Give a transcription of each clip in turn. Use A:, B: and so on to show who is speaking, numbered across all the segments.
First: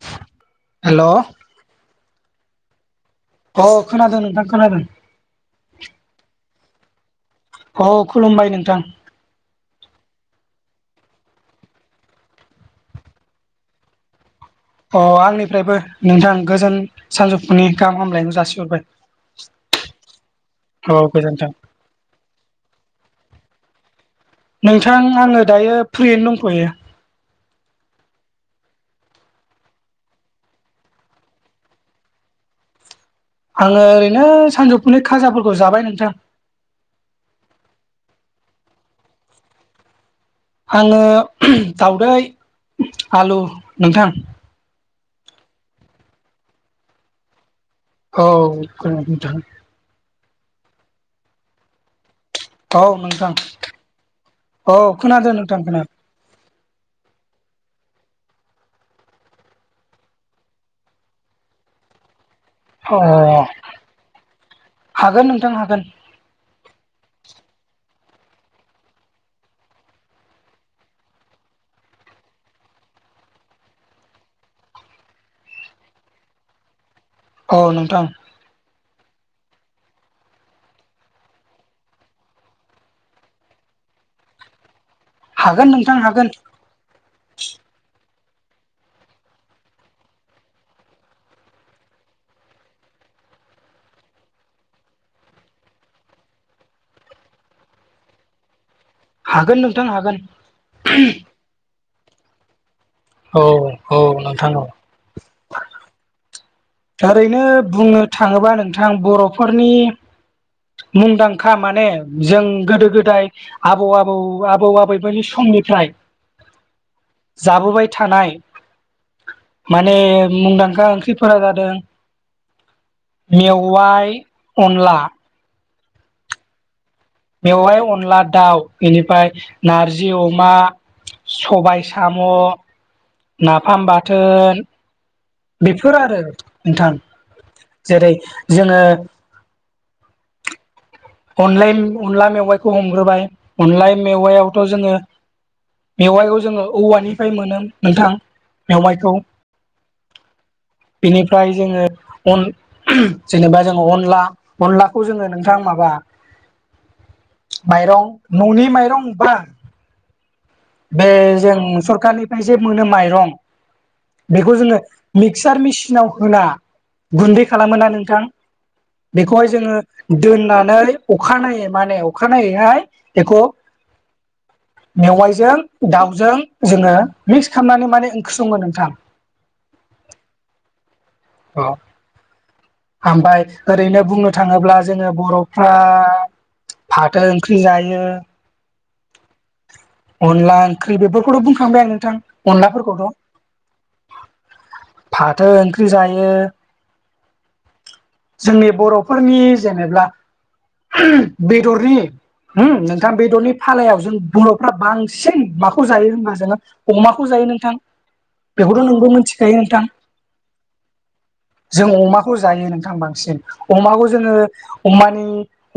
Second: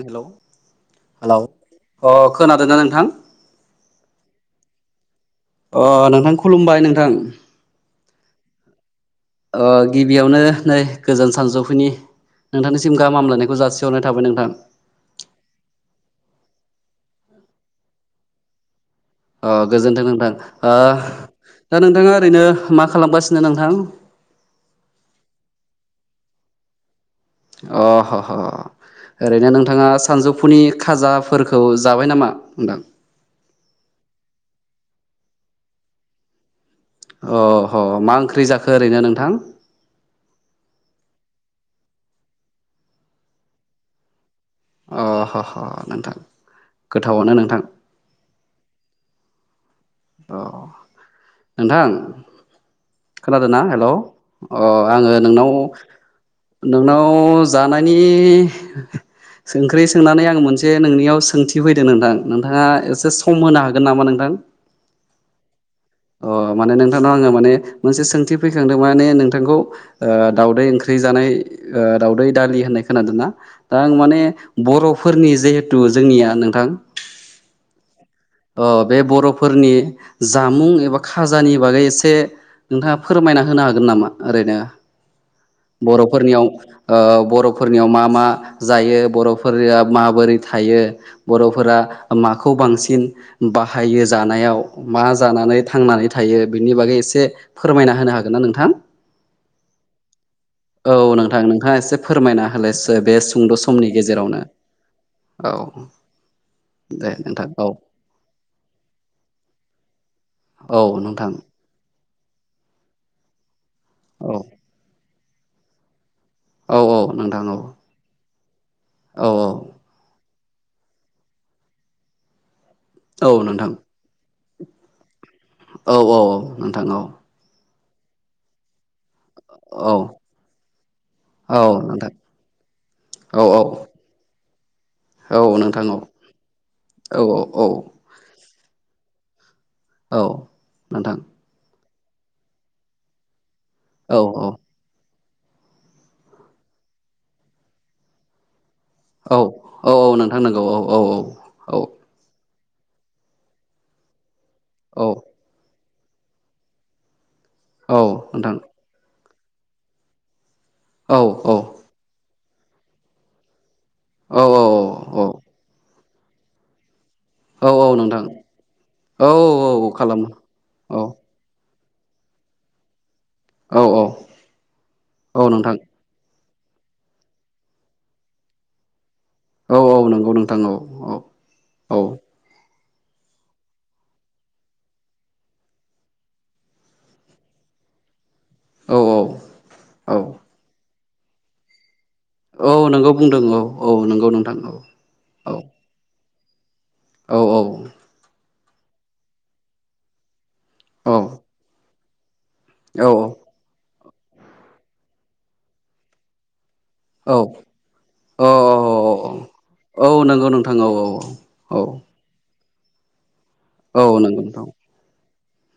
A: Hello
B: hello
A: hello
B: अ
A: अ खोनादोंना नोंथां?
B: अ खोनादों नोंथां खोनादों
A: अ नोंथां खुलुमबाय नोंथां
B: औ खुलुमबाय नोंथां
A: ओ गिबियावनो नै गोजोन सानजौफुनि नोंथांनिसिम गाहामलायनायखौ जासिहरनाय थाबाय नोंथां
B: अ आंनिफ्रायबो नोंथां गोजोन सानजौफुनि गाहाम हामलायखौ जासिहरबाय
A: अ गोजोनथों नोंथां ओ
B: औ गोजोन्थों
A: दा नोंथांङा ओरैनो मा खालामगासिनो? सिनो नांथां?
B: नोंथां आंङो दायो फ्रियैनो दंथ'यो
A: अ ह ह ओरैनो नोंथांङा सानजौफुनि खाजाफोरखौ जाबाय नामा नोंथां?
B: आंङो ओरैनो सानजौफुनि खाजाफोरखौ जाबाय नोंथां
A: अ ह मा ओंख्रि जाखो ओरैनो नोंथां?
B: आंङो उमह दावदै आलु नोंथां
A: अ ह ह नोंथां गोथावानो नोंथां
B: औथ [unintelligible]
A: अ नोंथां
B: औ नोंथां
A: खोनादो ना हेलौ
B: औ
A: अ आंङो
B: खोनादों
A: नोंनाव
B: नोंथां खोनादों
A: नोंनाव जानायनि सोंख्रि सोंनानै आं मोनसे नोंनियाव सोंथि फैदों नोंथां नोंथांङा
B: अ
A: एसे सम होनो हागोन नामा नोंथां?
B: हागोन नोंथां हागोन
A: अ माने नोंथांनाव आंङो माने मोनसे सोंथि फैखांदों माने नोंथांखौ दवदै ओंख्रि जानाय ओ दावदै दालि होननाय खोनादोंना दा माने बर'फोरनि जेहुथु जोंनिया नोंथां
B: औ नोंथां
A: अ बे बर'फोरनि जामुं एबा खाजानि बागै एसे नोंथांङा फोरमायना हो नो हागोन नामा ओरैनो
B: हागोन नोंथां हागोन
A: बर'फोरनियाव ओ बर'फोरनियाव मा मा जायो बर'फोरा माबोरै थायो बर'फोरा माखौ बांसिन बाहायो जानायाव मा जानानै थांनानै थायो बिनि बागै एसे फोरमायना होनो हा हागोन ना नोंथां?
B: हागोन नोंथां हागोन।
A: औ नोंथां नोंथांङा एसे फोरमायना होलाय बे
B: औ
A: सुंद' समनि
B: औ
A: गेजेरावनो
B: नोंथां औ
A: औ दे
B: ओरैनो
A: नोंथां औ
B: बुंनो थांङोबा नोंथां बर'फोरनि
A: औ नोंथां
B: मुंदांखा माने जों गोदो गोदाय आबौ आबौ
A: औ
B: आबौ-आबै फोरनि समनिफ्राय
A: औ औ नोंथां
B: जाबोबाय थानाय
A: औ औ।
B: माने मुंदांखा ओंख्रिफोरा जादों
A: औ नोंथां
B: मेवाइ, अनला
A: औ औ नोंथां औ
B: बेवहाय अनला दाउ बेनिफ्राय
A: औ
B: 'नारजि अमा
A: औ
B: सबाय
A: नोंथां
B: साम'
A: औ
B: नाफाम बाथोन
A: औ नोंथां औ
B: बेफोर आरो नोंथां।
A: औ औ औ
B: जेरै जोङो
A: औ नोंथां
B: अलाय अनला मेवाइखौ हमग्रोबाय अनला
A: औ
B: मेवायावथ' जोङो मेवाइखौ जोङो औवानिफ्राय मोनो नोंथां मेवाइखौ
A: औ औ नोंथां नंगौ औ औ
B: बेनिफ्राय
A: औ
B: जोङो अन जेनबा जोङो अनला
A: औ
B: अनलाखौ जोङो नोंथां माबा
A: औ औ
B: माइरं
A: नोंथां
B: न'नि माइरं बा बे
A: औ औ
B: जों सरखारनिफ्राय जे मोनो माइरं
A: औ
B: बेखौ जोङो
A: औ
B: मिक्सार मेचिनाव होना गुन्दै
A: औ
B: खालामो ना
A: औ
B: नोंथां
A: औ
B: बेखौहाय
A: औ
B: जोङो
A: औ खालामो
B: दोननानै
A: औ
B: अखा नायै माने अखानायैहाय बेखौ
A: औ औ औ
B: मेवाइजों
A: नोंथां
B: दाउजों जोङो मिक्स खालामनानै माने ओंख्रि सङो नोंथां
A: औ औ नंगौ नोंथां औ औ
B: अ
A: औ
B: ओमफ्राय ओरैनो बुंनो थाङोब्ला जोङो बर'फ्रा फाथो ओंख्रि जायो।
A: औ औ
B: अनला ओंख्रि बेफोरखौथ' बुंखांबाय आं नोंथां
A: औ
B: अनलाफोरखौथ'
A: नोंगौ बुंदों औ औ नंगौ नोंथां औ औ।
B: ओमफ्रायो
A: औ औ
B: जोंनि बर'फोरनि जेनब्ला
A: औ
B: बेदरनि हो
A: औ
B: नोंथां बेदरनि फालायाव जों बर'फ्रा बांसिन माखौ जायो होनबा जोङो अमाखौ जायो नोंथां,
A: औ
B: बेखौथ' नोंबो मिथिखायो नोंथां?
A: औ नंगौ नोंथां औ औ
B: जों अमाखौ जायो नोंथां बांसिन
A: औ
B: अमाखौ जोङो
A: नंगौ नोंथां
B: अमानि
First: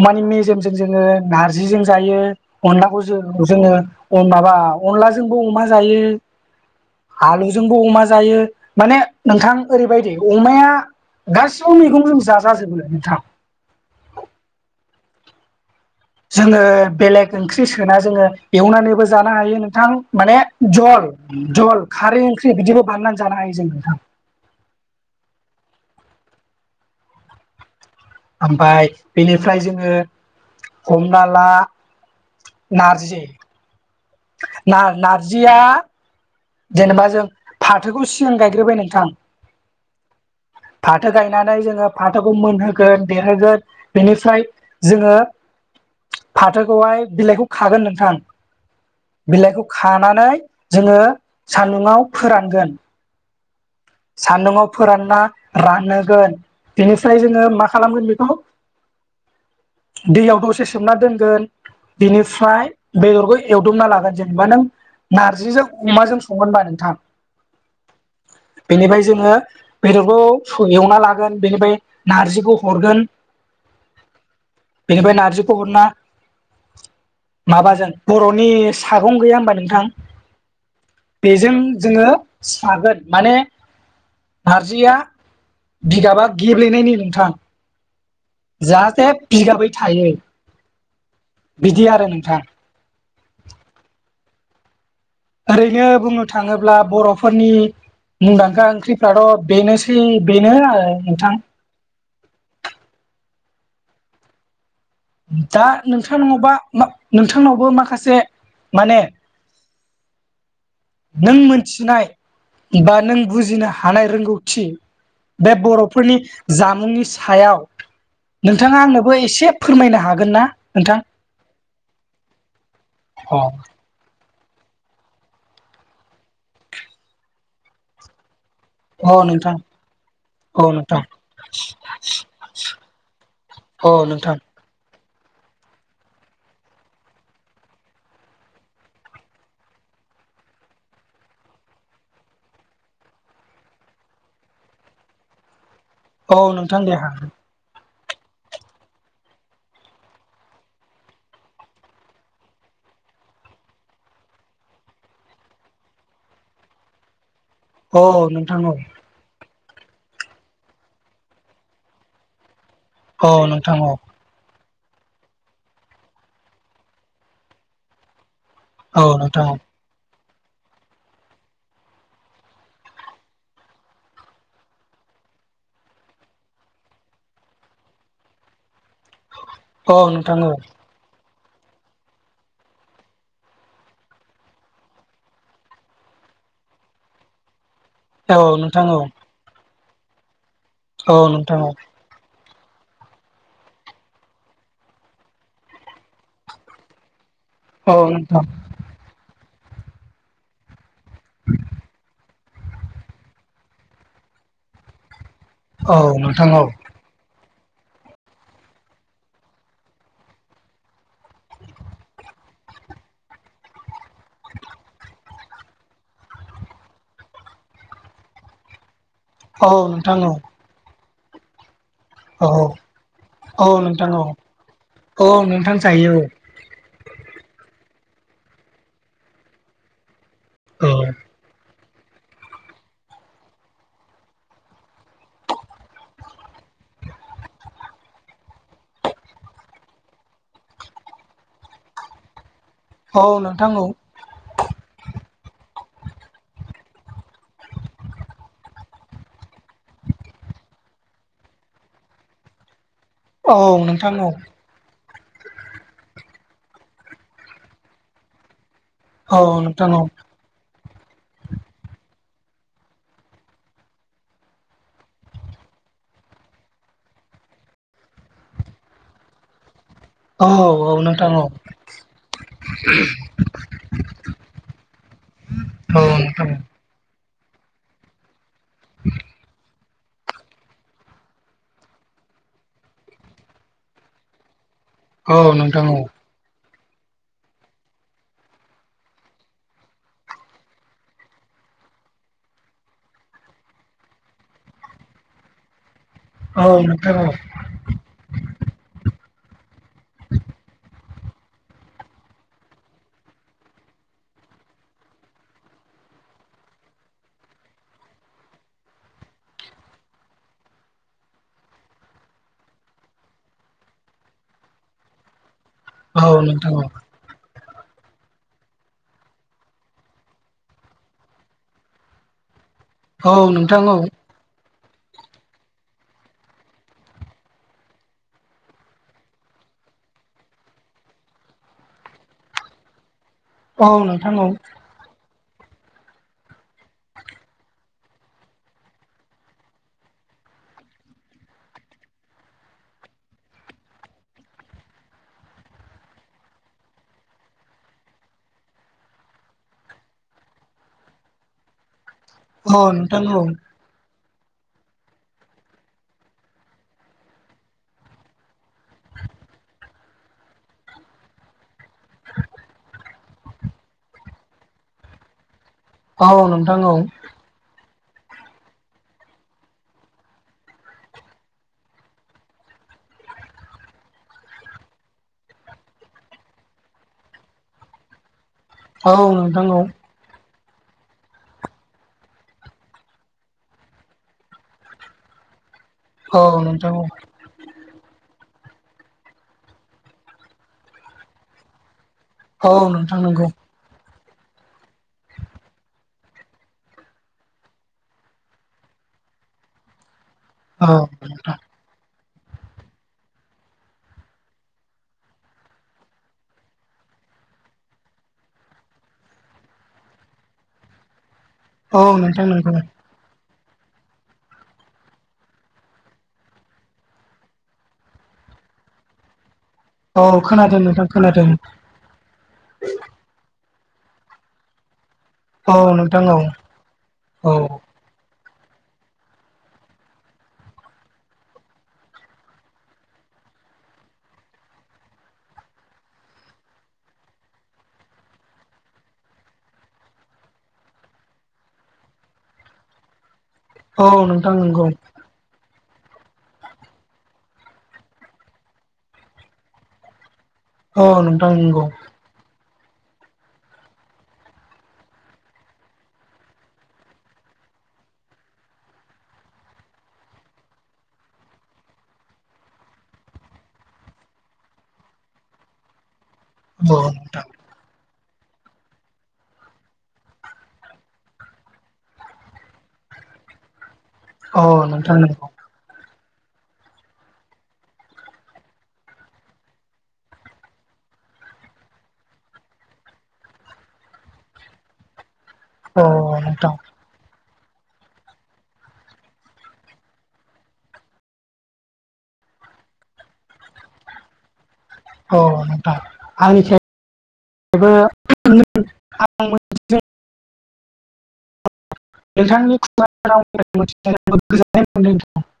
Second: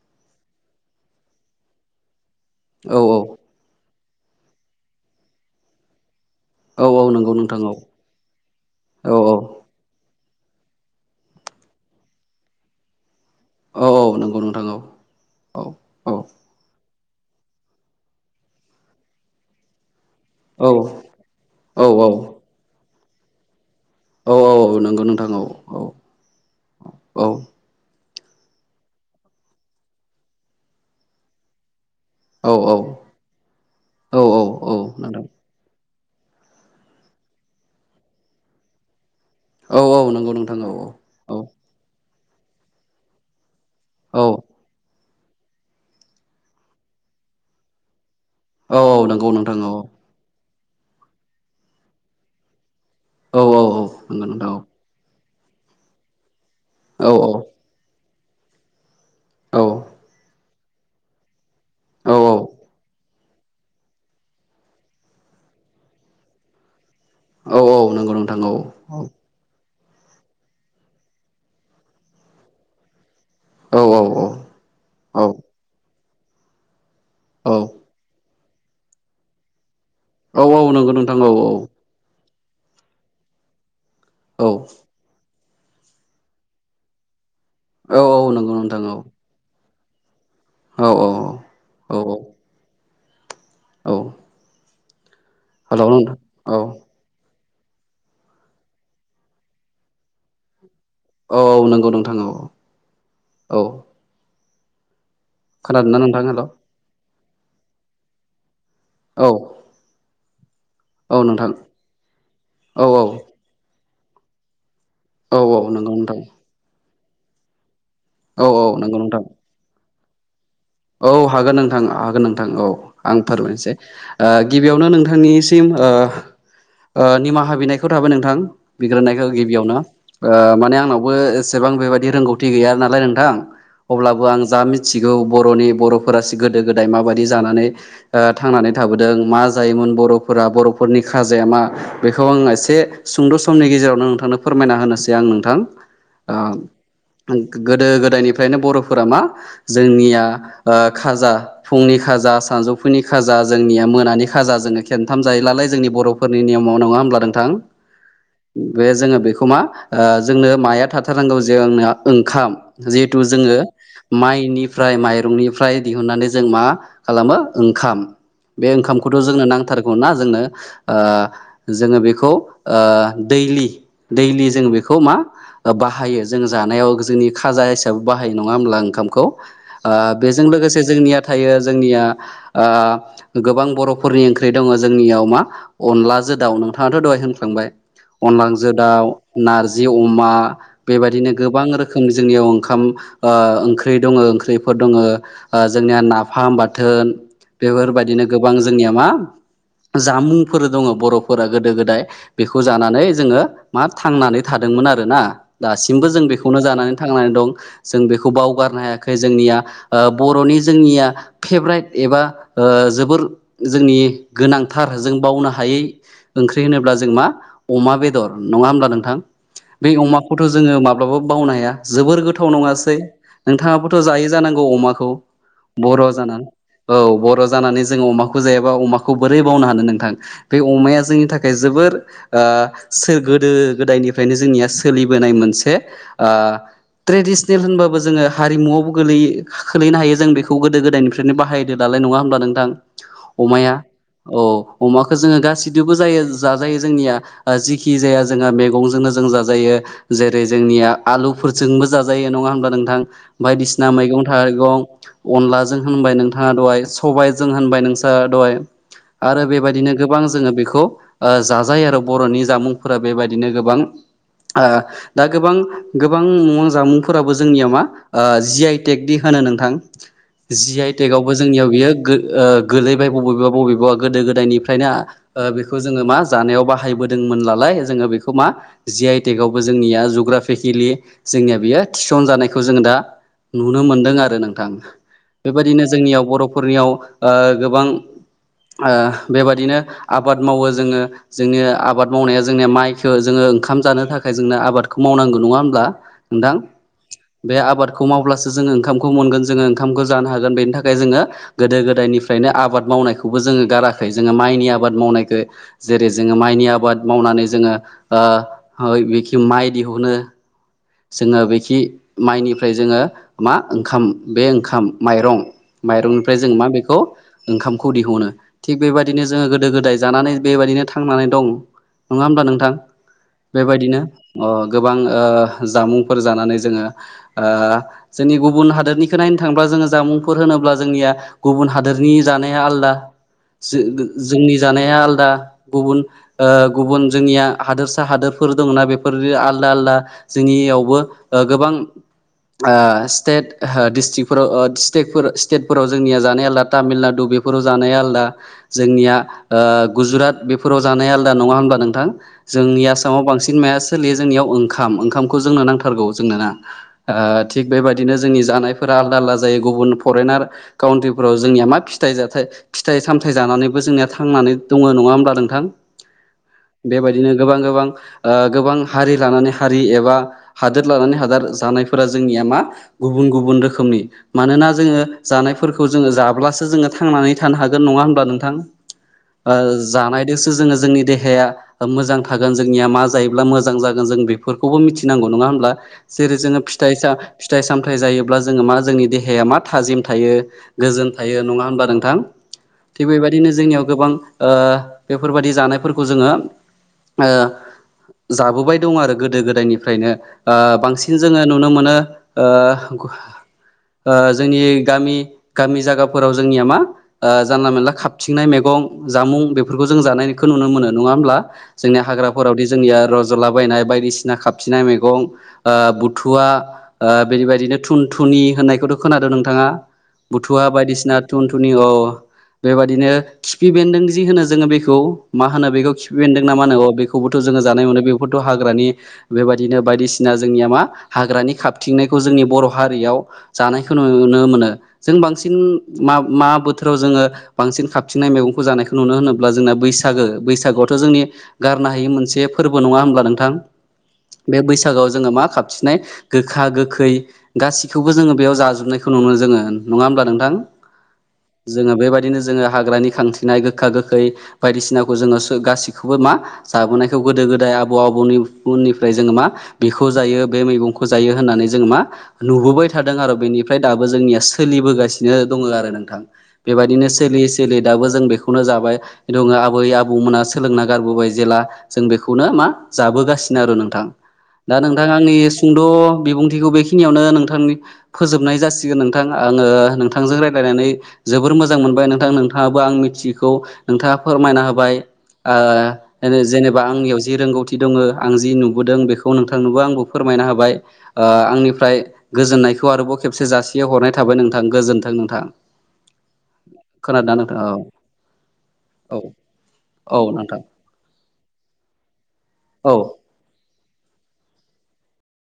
B: अमानि मेजेमजों जोङो नारजिजों जायो
A: औ
B: अनलाखौ जो
A: औ
B: जोङो माबा अनलाजोंबो अमा जायो
A: औ औ नंगौ नोंथां औ
B: आलुजोंबो अमा जायो, माने
A: औ
B: नोंथां ओरैबायदि अमाया गासिबो मैगंजों जाजाजोबोलाय नोंथां
A: औ औ नंगौ नोंथां औ औ
B: जोङो बेलेग ओंख्रि सोना जोङो एवनानैबो जानो हायो नोंथां माने
A: औ
B: ज'ल जल'ल
A: औ
B: खारै ओंख्रि बिदिबो बाननानै जानो हायो जों नोंथां।
A: औ औ औ नंगौ नोंथां औ औ औ।
B: ओमफ्राय बेनिफ्राय जोङो हमना ला
A: औ
B: नारजि
A: औ औ औ
B: ना
A: नोंथां
B: नारजिया जेनेबा जों फाथोखौ सिगां गायग्रोबाय नोंथां।
A: औ औ नंगौ नोंथां औ
B: फाथो
A: औ
B: गायनानै जोङो फाथोखौ मोनहोगोन देरहोगोन
A: औ
B: बेनिफ्राय जोङो फाथोखौहाय बिलाइखौ खागोन नोंथां।
A: औ औ नंगौ नोंथां
B: बिलाइखौ
A: औ
B: खानानै जोङो सान्दुङाव फोरानगोन।
A: औ औ औ। नंगौ
B: सान्दुआव
A: नोंथां
B: फोरानना रानोगोन
A: औ
B: बेनिफ्राय जोङो मा खालामगोन दैयाव दसे सोमना दोनगोन। बिनिफ्राय बेदरखौ एवदबना लागोन जेनेबा नों नार्जिजों अमाजों संगोनबा नोंथां।
A: औ औ नंगौ नं
B: बेनिफ्राय जोङो बेदरखौ एवना लागोन बेनिफ्राय नारजिखौ हरगोन।
A: औ
B: बेनिफ्राय
A: औ
B: नारजिखौ हरना
A: औ
B: माबाजों बर'नि सागं गैया होनबा नोंथां?
A: औ नंगौ नोंथां
B: बेजों
A: औ
B: जोङो सागोन माने
A: औ
B: नारजिया बिगाबा गेब्लेनायनि नोंथां।
A: औ औ नंगौ नोंथां औ
B: जाहाथे बिगाबै थायो
A: औ
B: बिदि आरो नोंथां।
A: औ।
B: ओरैनो
A: हेल'
B: बुंनो
A: नोंथां औ
B: थाङोब्ला बर' फोरनि मुंदांखा ओंख्रिफ्राथ' बेनोसै बेनो ओ
A: औ नंगौ नोंथां औ औ।
B: दा
A: खोनादोंना नोंथां हेल'
B: नोंथांनावबा मा नोंथांनावबो माखासे माने
A: औ औ
B: नों
A: नोंथां
B: मोनथिनाय
A: औ
B: बा
A: औ
B: नों बुजिनो हानाय रोंगौथि
A: औ
B: बे
A: औ नंगौ
B: बर'फोरनि
A: नोंथां
B: जामुंनि सायाव
A: औ औ
B: नोंथाङा
A: नंगौ
B: आंनोबो
A: नोंथां
B: एसे फोरमायनो हागोन ना? नोंथां
A: औ हागोन नोंथां हागोन नोंथां औ आं
B: अ
A: फोरमायनोसै ओ गिबियावनो नोंथांनिसिम ओ निमाहा बिनायखौ थाबाय नोंथां
B: अ
A: बिग्रोनायखौ
B: नोंथां
A: गिबियावनो ओ
B: औ
A: माने
B: नोंथां
A: आंनावबो एसेबां बेबायदि रोंगौथि गैया नालाय नोंथां।
B: औ
A: अब्लाबो
B: नोंथां
A: आं जा मिन बर'नि बर'फोरा गोदो गोदाय माबायदि जानानै थांनानै थाबोदों मा जायोमोन बर'फोर फ्रार बर'फोरनि खाजाया मा बेखौ आं एसे सुंद' समनि गेजेरावनो नोंथांनो फोरमायना होनोसै आं। नोंथां
B: औ नोंथां दे हागोन
A: गोदो गोदायनिफ्रायनो बर'फोरा मा जोंनिया ओ खाजा फुंनि खाजा, सानजौफुनि खाजा, जोंनिया मोनानि खाजा जोङो खेमथाम जायो लालाय जोंनि बर'फोरनि नियमाव नङा होमब्ला नोंथां
B: औ नोंथां औ
A: बे जोङो बेखौ मा ओ जोंनो माया थाथारनांगौ जोंना ओंखाम जिहेथु
B: औ
A: जोङो
B: नोंथां औ
A: माइनि निफ्राय माइरंनिफ्राय दिहुननानै जों मा खालामो ओंखाम बे
B: औ
A: ओंखामखौथ' जोंनो
B: नोंथां औ
A: नांथारगौ ना। जोनो ओ जोङो बेखौ ओ दैलि दैलि जों बेखौ मा बाहायो जों जानायाव जोंनि खाजा हिसाबै बाहायो नङा होमब्ला ओंखामखौ। ओ
B: औ नोंथां औ
A: बेजों लोगोसे जोंनिया थायो जोंनि ओ गोबां बर'फोरनि ओंख्रि दङ जोंनियाव मा अनला जो दाव नोंथाङाथ' दहाय होनखांबाय
B: औ
A: अनलाजों
B: नोंथां औ
A: दाउ, नारजि अमा
B: औ
A: बेबायदिनो
B: नोंथां
A: गोबां
B: औ
A: रोखोमनि जोंनियाव ओं ओंखाम ओंख्रि दङ ओंख्रिफोर दङो जोंनिया नाफाम बाथोन
B: औ नोंथां औ
A: बेफोरबायदिनो
B: नोंथां
A: गोबां जोंनिया मा जामुंफोर दंङो बर'फोरा गोदो गोदाय बेखौ जानानै जोंङो मा थांनानै थादोंमोन आरोना। दासिमबो जों
B: औ
A: बेखौनो जानानै थांनानै दं जों बेखौ बावगारनो हायाखै जोंनिया बर'नि जोंनिया फेभ्रेट एबा जोबोर जोंनि गोनांथार जों बावनो हा हायि ओंख्रि होनोब्ला जों मा अमा बेदर नङा होमब्ला नोंथां।
B: औ
A: बे
B: नोंथां औ
A: अमाखौथ' जोंङो माब्लाबाबो बावनो हाया। जोबोर गोथाव
B: औ
A: नंङासै
B: औ
A: नोंथांङाबोथ
B: नोंथां
A: जायो। औ अमाखौ
B: औ नोंथां
A: बर'
B: जायो
A: जाना औ बर' जानानै नै जोंङो अमाखौ जायाबा अमाखौ बोरै बावनो हानो नोंथां बे
B: औ
A: अमाया जोंनि थाखाय जोबोर सोर गोदो गोदायनिफ्रायनो जोंनिया सोलिबोनाय मोनसे ट्रेडिसनेल होनबाबो जोंङो हारिमुआवबो गोलै खोलैनो हायो जों बेखौ गोदो गोदायनिफ्रायनो बाहायदो दालाय नंङा होमब्ला नोंथां।
B: औ नोंथां
A: अमाया
B: औ
A: औ अमाखौ जोङो गा थिदोबो जायो जाजायो जोंनिया जिखि जाया जोंहा मैगंजोंनो जों जाजायो जेरै ज जोंनिया आलुफोरजोंबो जाजायो नंङा होमब्ला नोंथां
B: औ
A: बायदिसिना
B: नों
A: मैगं थाइगं अनलाजों होनबाय नोंथाङा दहाय सबायजों होनबाय नोंस्रा दहाय
B: औ
A: आरो
B: नोंथां
A: बेबायदिनो
B: औ
A: गोबां जोंङो बेखौ ओ जाजायो आरो बर'नि जामुंफोरा बेबायदिनो गोबां आ दा गोबां गोबां म जामुंफोराबो जोंनिया मा ओ जि आइ टेकदि होनो नोंथां
B: औ
A: जि
B: औ
A: आइ
B: नोंथां
A: टेकावबो
B: औ
A: जोंनियाव बियो गोलैबाय बबेबा बबेबा गोदो गोदायनिफ्रायना ओ बेखौ
B: औ
A: जोंङो मा
B: नोंथां
A: जानायाव बाहायबोदोंमोन नालाय जोंङो बेखौ मा जि आइ टेक आवबो जों जोंनिया जुग्राफिकेलि जोंनिया बियो थिसन जानायखौ जोङो दा नुनो मोनदों आरो नोंथां
B: औ नोंथां
A: बेबायदिनो
B: औ
A: जोंनियाव बर'फोरनियाव ओ गोबां ओ बेबादिनो आबाद मावो जोंङो जोंनि आबाद मावनाया जोंनिया माइखौ जोंङो ओखाम जानो थाखाय जोंनो आबादखौ मावनांगौ नंङा होनब्ला नोंथां
B: औ नोंथां औ
A: बे आबादखौ माव ओंखामखौ मोनगोन जोंङो ओंखामखौ जानो हागोन बेनि थाखाय जोंङो गोदो गोदायनिफ्रायनो आबाद मावनायखौबो जोङो गाराखै जोंङो माइनि आबाद मावनायखौ जेरै जोंङो माइनि आबाद मावनानै जोङो ओ ओ बेखि माइ दिहुनो जोङो बेखि माइनिफ्राय जोङो मा ओंखाम बे ओंखाम माइरं
B: औ
A: माइरंनिफ्राय जों मा
B: नोंथां औ
A: बेखौ ओंखामखौ दिहुनो थिग बेबायदिनो जोंङो गोदो गोदाय जानानै बेबायदिनो थांनानै दं नंङा होमब्ला नोंथां
B: औ नोंथां औ
A: बेबायदिनो गोबां ओ जामुंफोर जानानै जोङो ओ जोंनि गुबुन हादोरनिखौ नायनो थांयोब्ला जोङो जामुंफोर होनोब्ला अब्ला जोंनिया गुबुन हादोरनि जानाया आलदा
B: औ नोंथां औ
A: जोंनि जानाया आलदा गुबुन ओ गुबुन जोंनिया हादोर सा हादोरफोर दोङोना बेफोर आलदा आलदा जोंनियावबो ओ गोबां ओ स्टेट दिस्थ्रिकफोराव स्टेट स्टेटफोराव जोंनिया जानाय आलदा तामिलनाडु बेफोराव जानाय आलादा जोंनिया ओ गुजरात बेफोराव जानाया आलादा नंङा होमब्ला नोंथां
B: औ
A: जोंनि
B: नोंथां
A: आसामाव
B: औ
A: बांसिन माया सोलियो जोंनियाव ओंखाम ओंखाम ओंखामखौ जोंनो नांथारगौ जोंनोना ओ थिग बेबायदिनो जोंनि जानायफोरा आलदा आलदा जायो गुबुन नार काउन्ट्रिफोराव जोंनिया मा फिथाइ जाथाय फिथाइ सामथाय जानानैबो जोंनिया थांनानै दंङो नङा होमब्लख नोंथां
B: औ नोंथां औ नोंथां औ
A: बेबायदिनो गोबां गोबां ओ गोबां हारि लानानै हारि एबा बा हादोर लानानै हादोर जानायफोरा जोंनिया मा गुबुन गुबुन रोखोमनि मानोना जोंङो जानायफोरखौ जोंङो जाब्लासो जोंङो थांनानै थानो हागोन नंङा होमबा नोंथां
B: औ
A: ओ जानायजोंसो जोंङो जोंनि देहाया मोजां थागोन जोंनिया मा जायोब्ला मोजां जागोन जों बेफोरखौ बेखौबो मिथि नांगौ नंङा होनबा जेरै जोंङो
B: नोंथां
A: फिथाय
B: औ
A: फिथाय सामथाय जायोब्ला जोङो मा जोंनि देहाया मा थाजिम थायो गोजोन थायो नङा होनबा नोंथां
B: औ
A: थिग
B: नोंथां
A: बेबायदिनो
B: नंगौ
A: जोंनियाव गोबां ओ बेफोरबायदि जानायफोरखौ जोङो ओ जाबोबाय दं आरो गोदो गोदायनिफ्रायनो ओ
B: औ
A: बांसिन जोङो
B: नोंथां
A: नुनो मोनो ओ ओ जोंनि गामि गामि जागाफोराव जोंनिया मा जानला मेनला खाबथिंनाय मैगं गं जामुं बेफोरखौ जों जानायखौ नुनो मोनो नङा होमब्ला जोंनि
B: औ नोंथां
A: हाग्राफोरावदि
B: नंगौ
A: जोंनिया रज'लाबायनाय बायदि बायदिसिना खाबथिंनाय मैग ओ बुथुवा ओ बेनिबायदिनो थुन थुनि होननाय खोनादों नोंथाङा
B: औ
A: बुथुवा
B: खोनादों नोंथां
A: बायदिसिना
B: खोनादों
A: थुन थुनि औ बेबायदिनो खि खिफि बेन्दों जि होनो जोङो बेखौ मा होनो
B: औ
A: बेखौ खिफि
B: नोंथां औ
A: बेन्दों ना मा होनो अ बेखौबोथ'
B: औ
A: जोङो जानाय मोनो बेखौथ' थ' हाग्रानि बेबायदिनो बायदिसिना जोंनिया मा हाग्रानि खाबथिंनायखौ जोंनि बर' हारियाव जानायखौ नुनो मोनो जों बांसिन मा मा बोथोराव जोङो बांसिन खाबथिंनाय मैगंखौ जानायखौ नुनो होनोब्ला जोंना बैसागो बैसागोआवथ' जोंनि गारनो हायि मोनसे फोरबो नङा होनोमब्ला नोंथां।
B: औ नोंथां
A: बे
B: नंगौ
A: बैसागोआव जोङो मा खाब - थिंनाय गोखा गोखै गासिखौबो जोङो बेयाव जाजोबनायखौ नुनो मोनो जोङो नङा होमब्ला नोंथां।
B: औ नोंथां नंगौ
A: जोङो बेबायदिनो जोङो हाग्रानि खांथिनाय गोखा गोखै बायदिसिनाखौ जोङो गाससिखौबो मा जाबोनायखौ गोदो गोदाय आबौ आबैनि उननिफ्राय जोङो मा बेखौ जायो बे मैगंखौ जायो होननानै जोङो मा नुबोबाय थादों आरो बेनि फ्राय दाबो जोंनिया सोलिबोगासिनो दङ आरो नोंथां
B: औ
A: बेबायदिनो
B: नोंथां
A: सोलिै सोलियै दाबो जों बे खौनो जाबाय दङो आबै आबौमोना सोलोंना गारबोबाय जेला जों बेखौनो मा जाबोगासिनो नो आरो नोंथां
B: औ
A: दा नोंथाङा
B: नोंथां
A: आंनि
B: नंगौ
A: सुंद' बिबुंथिखौ बेखिनियावनो नोंथांनि फोजोबनाय जासिगोन नोंथां आङो नोंथांजों रायलायनानै जोबोर मोजां मोनबाय नोंथां नोंथाङाबो आं मिथियैखौ नोंथाङा फोरमायना होबाय।
B: औ नोंथां
A: जेनेबा आंनियाव जि रोंगौथि दङ। आं जि नुबोदों बेखौ नोंथांनोबो आंबो फोरमायनो हाबाय आंनिफ्राय गोजोननायखौ आरोबाव खेबसे जासियाव हरनाय थाबाय नोंथां। गोजोन्थों
B: औ
A: नोंथां
B: नोंथां आंनिफ्रायबो
A: खोनादों ना नोंथां औ। औ औ नोंथां। औ
B: [unintelligible]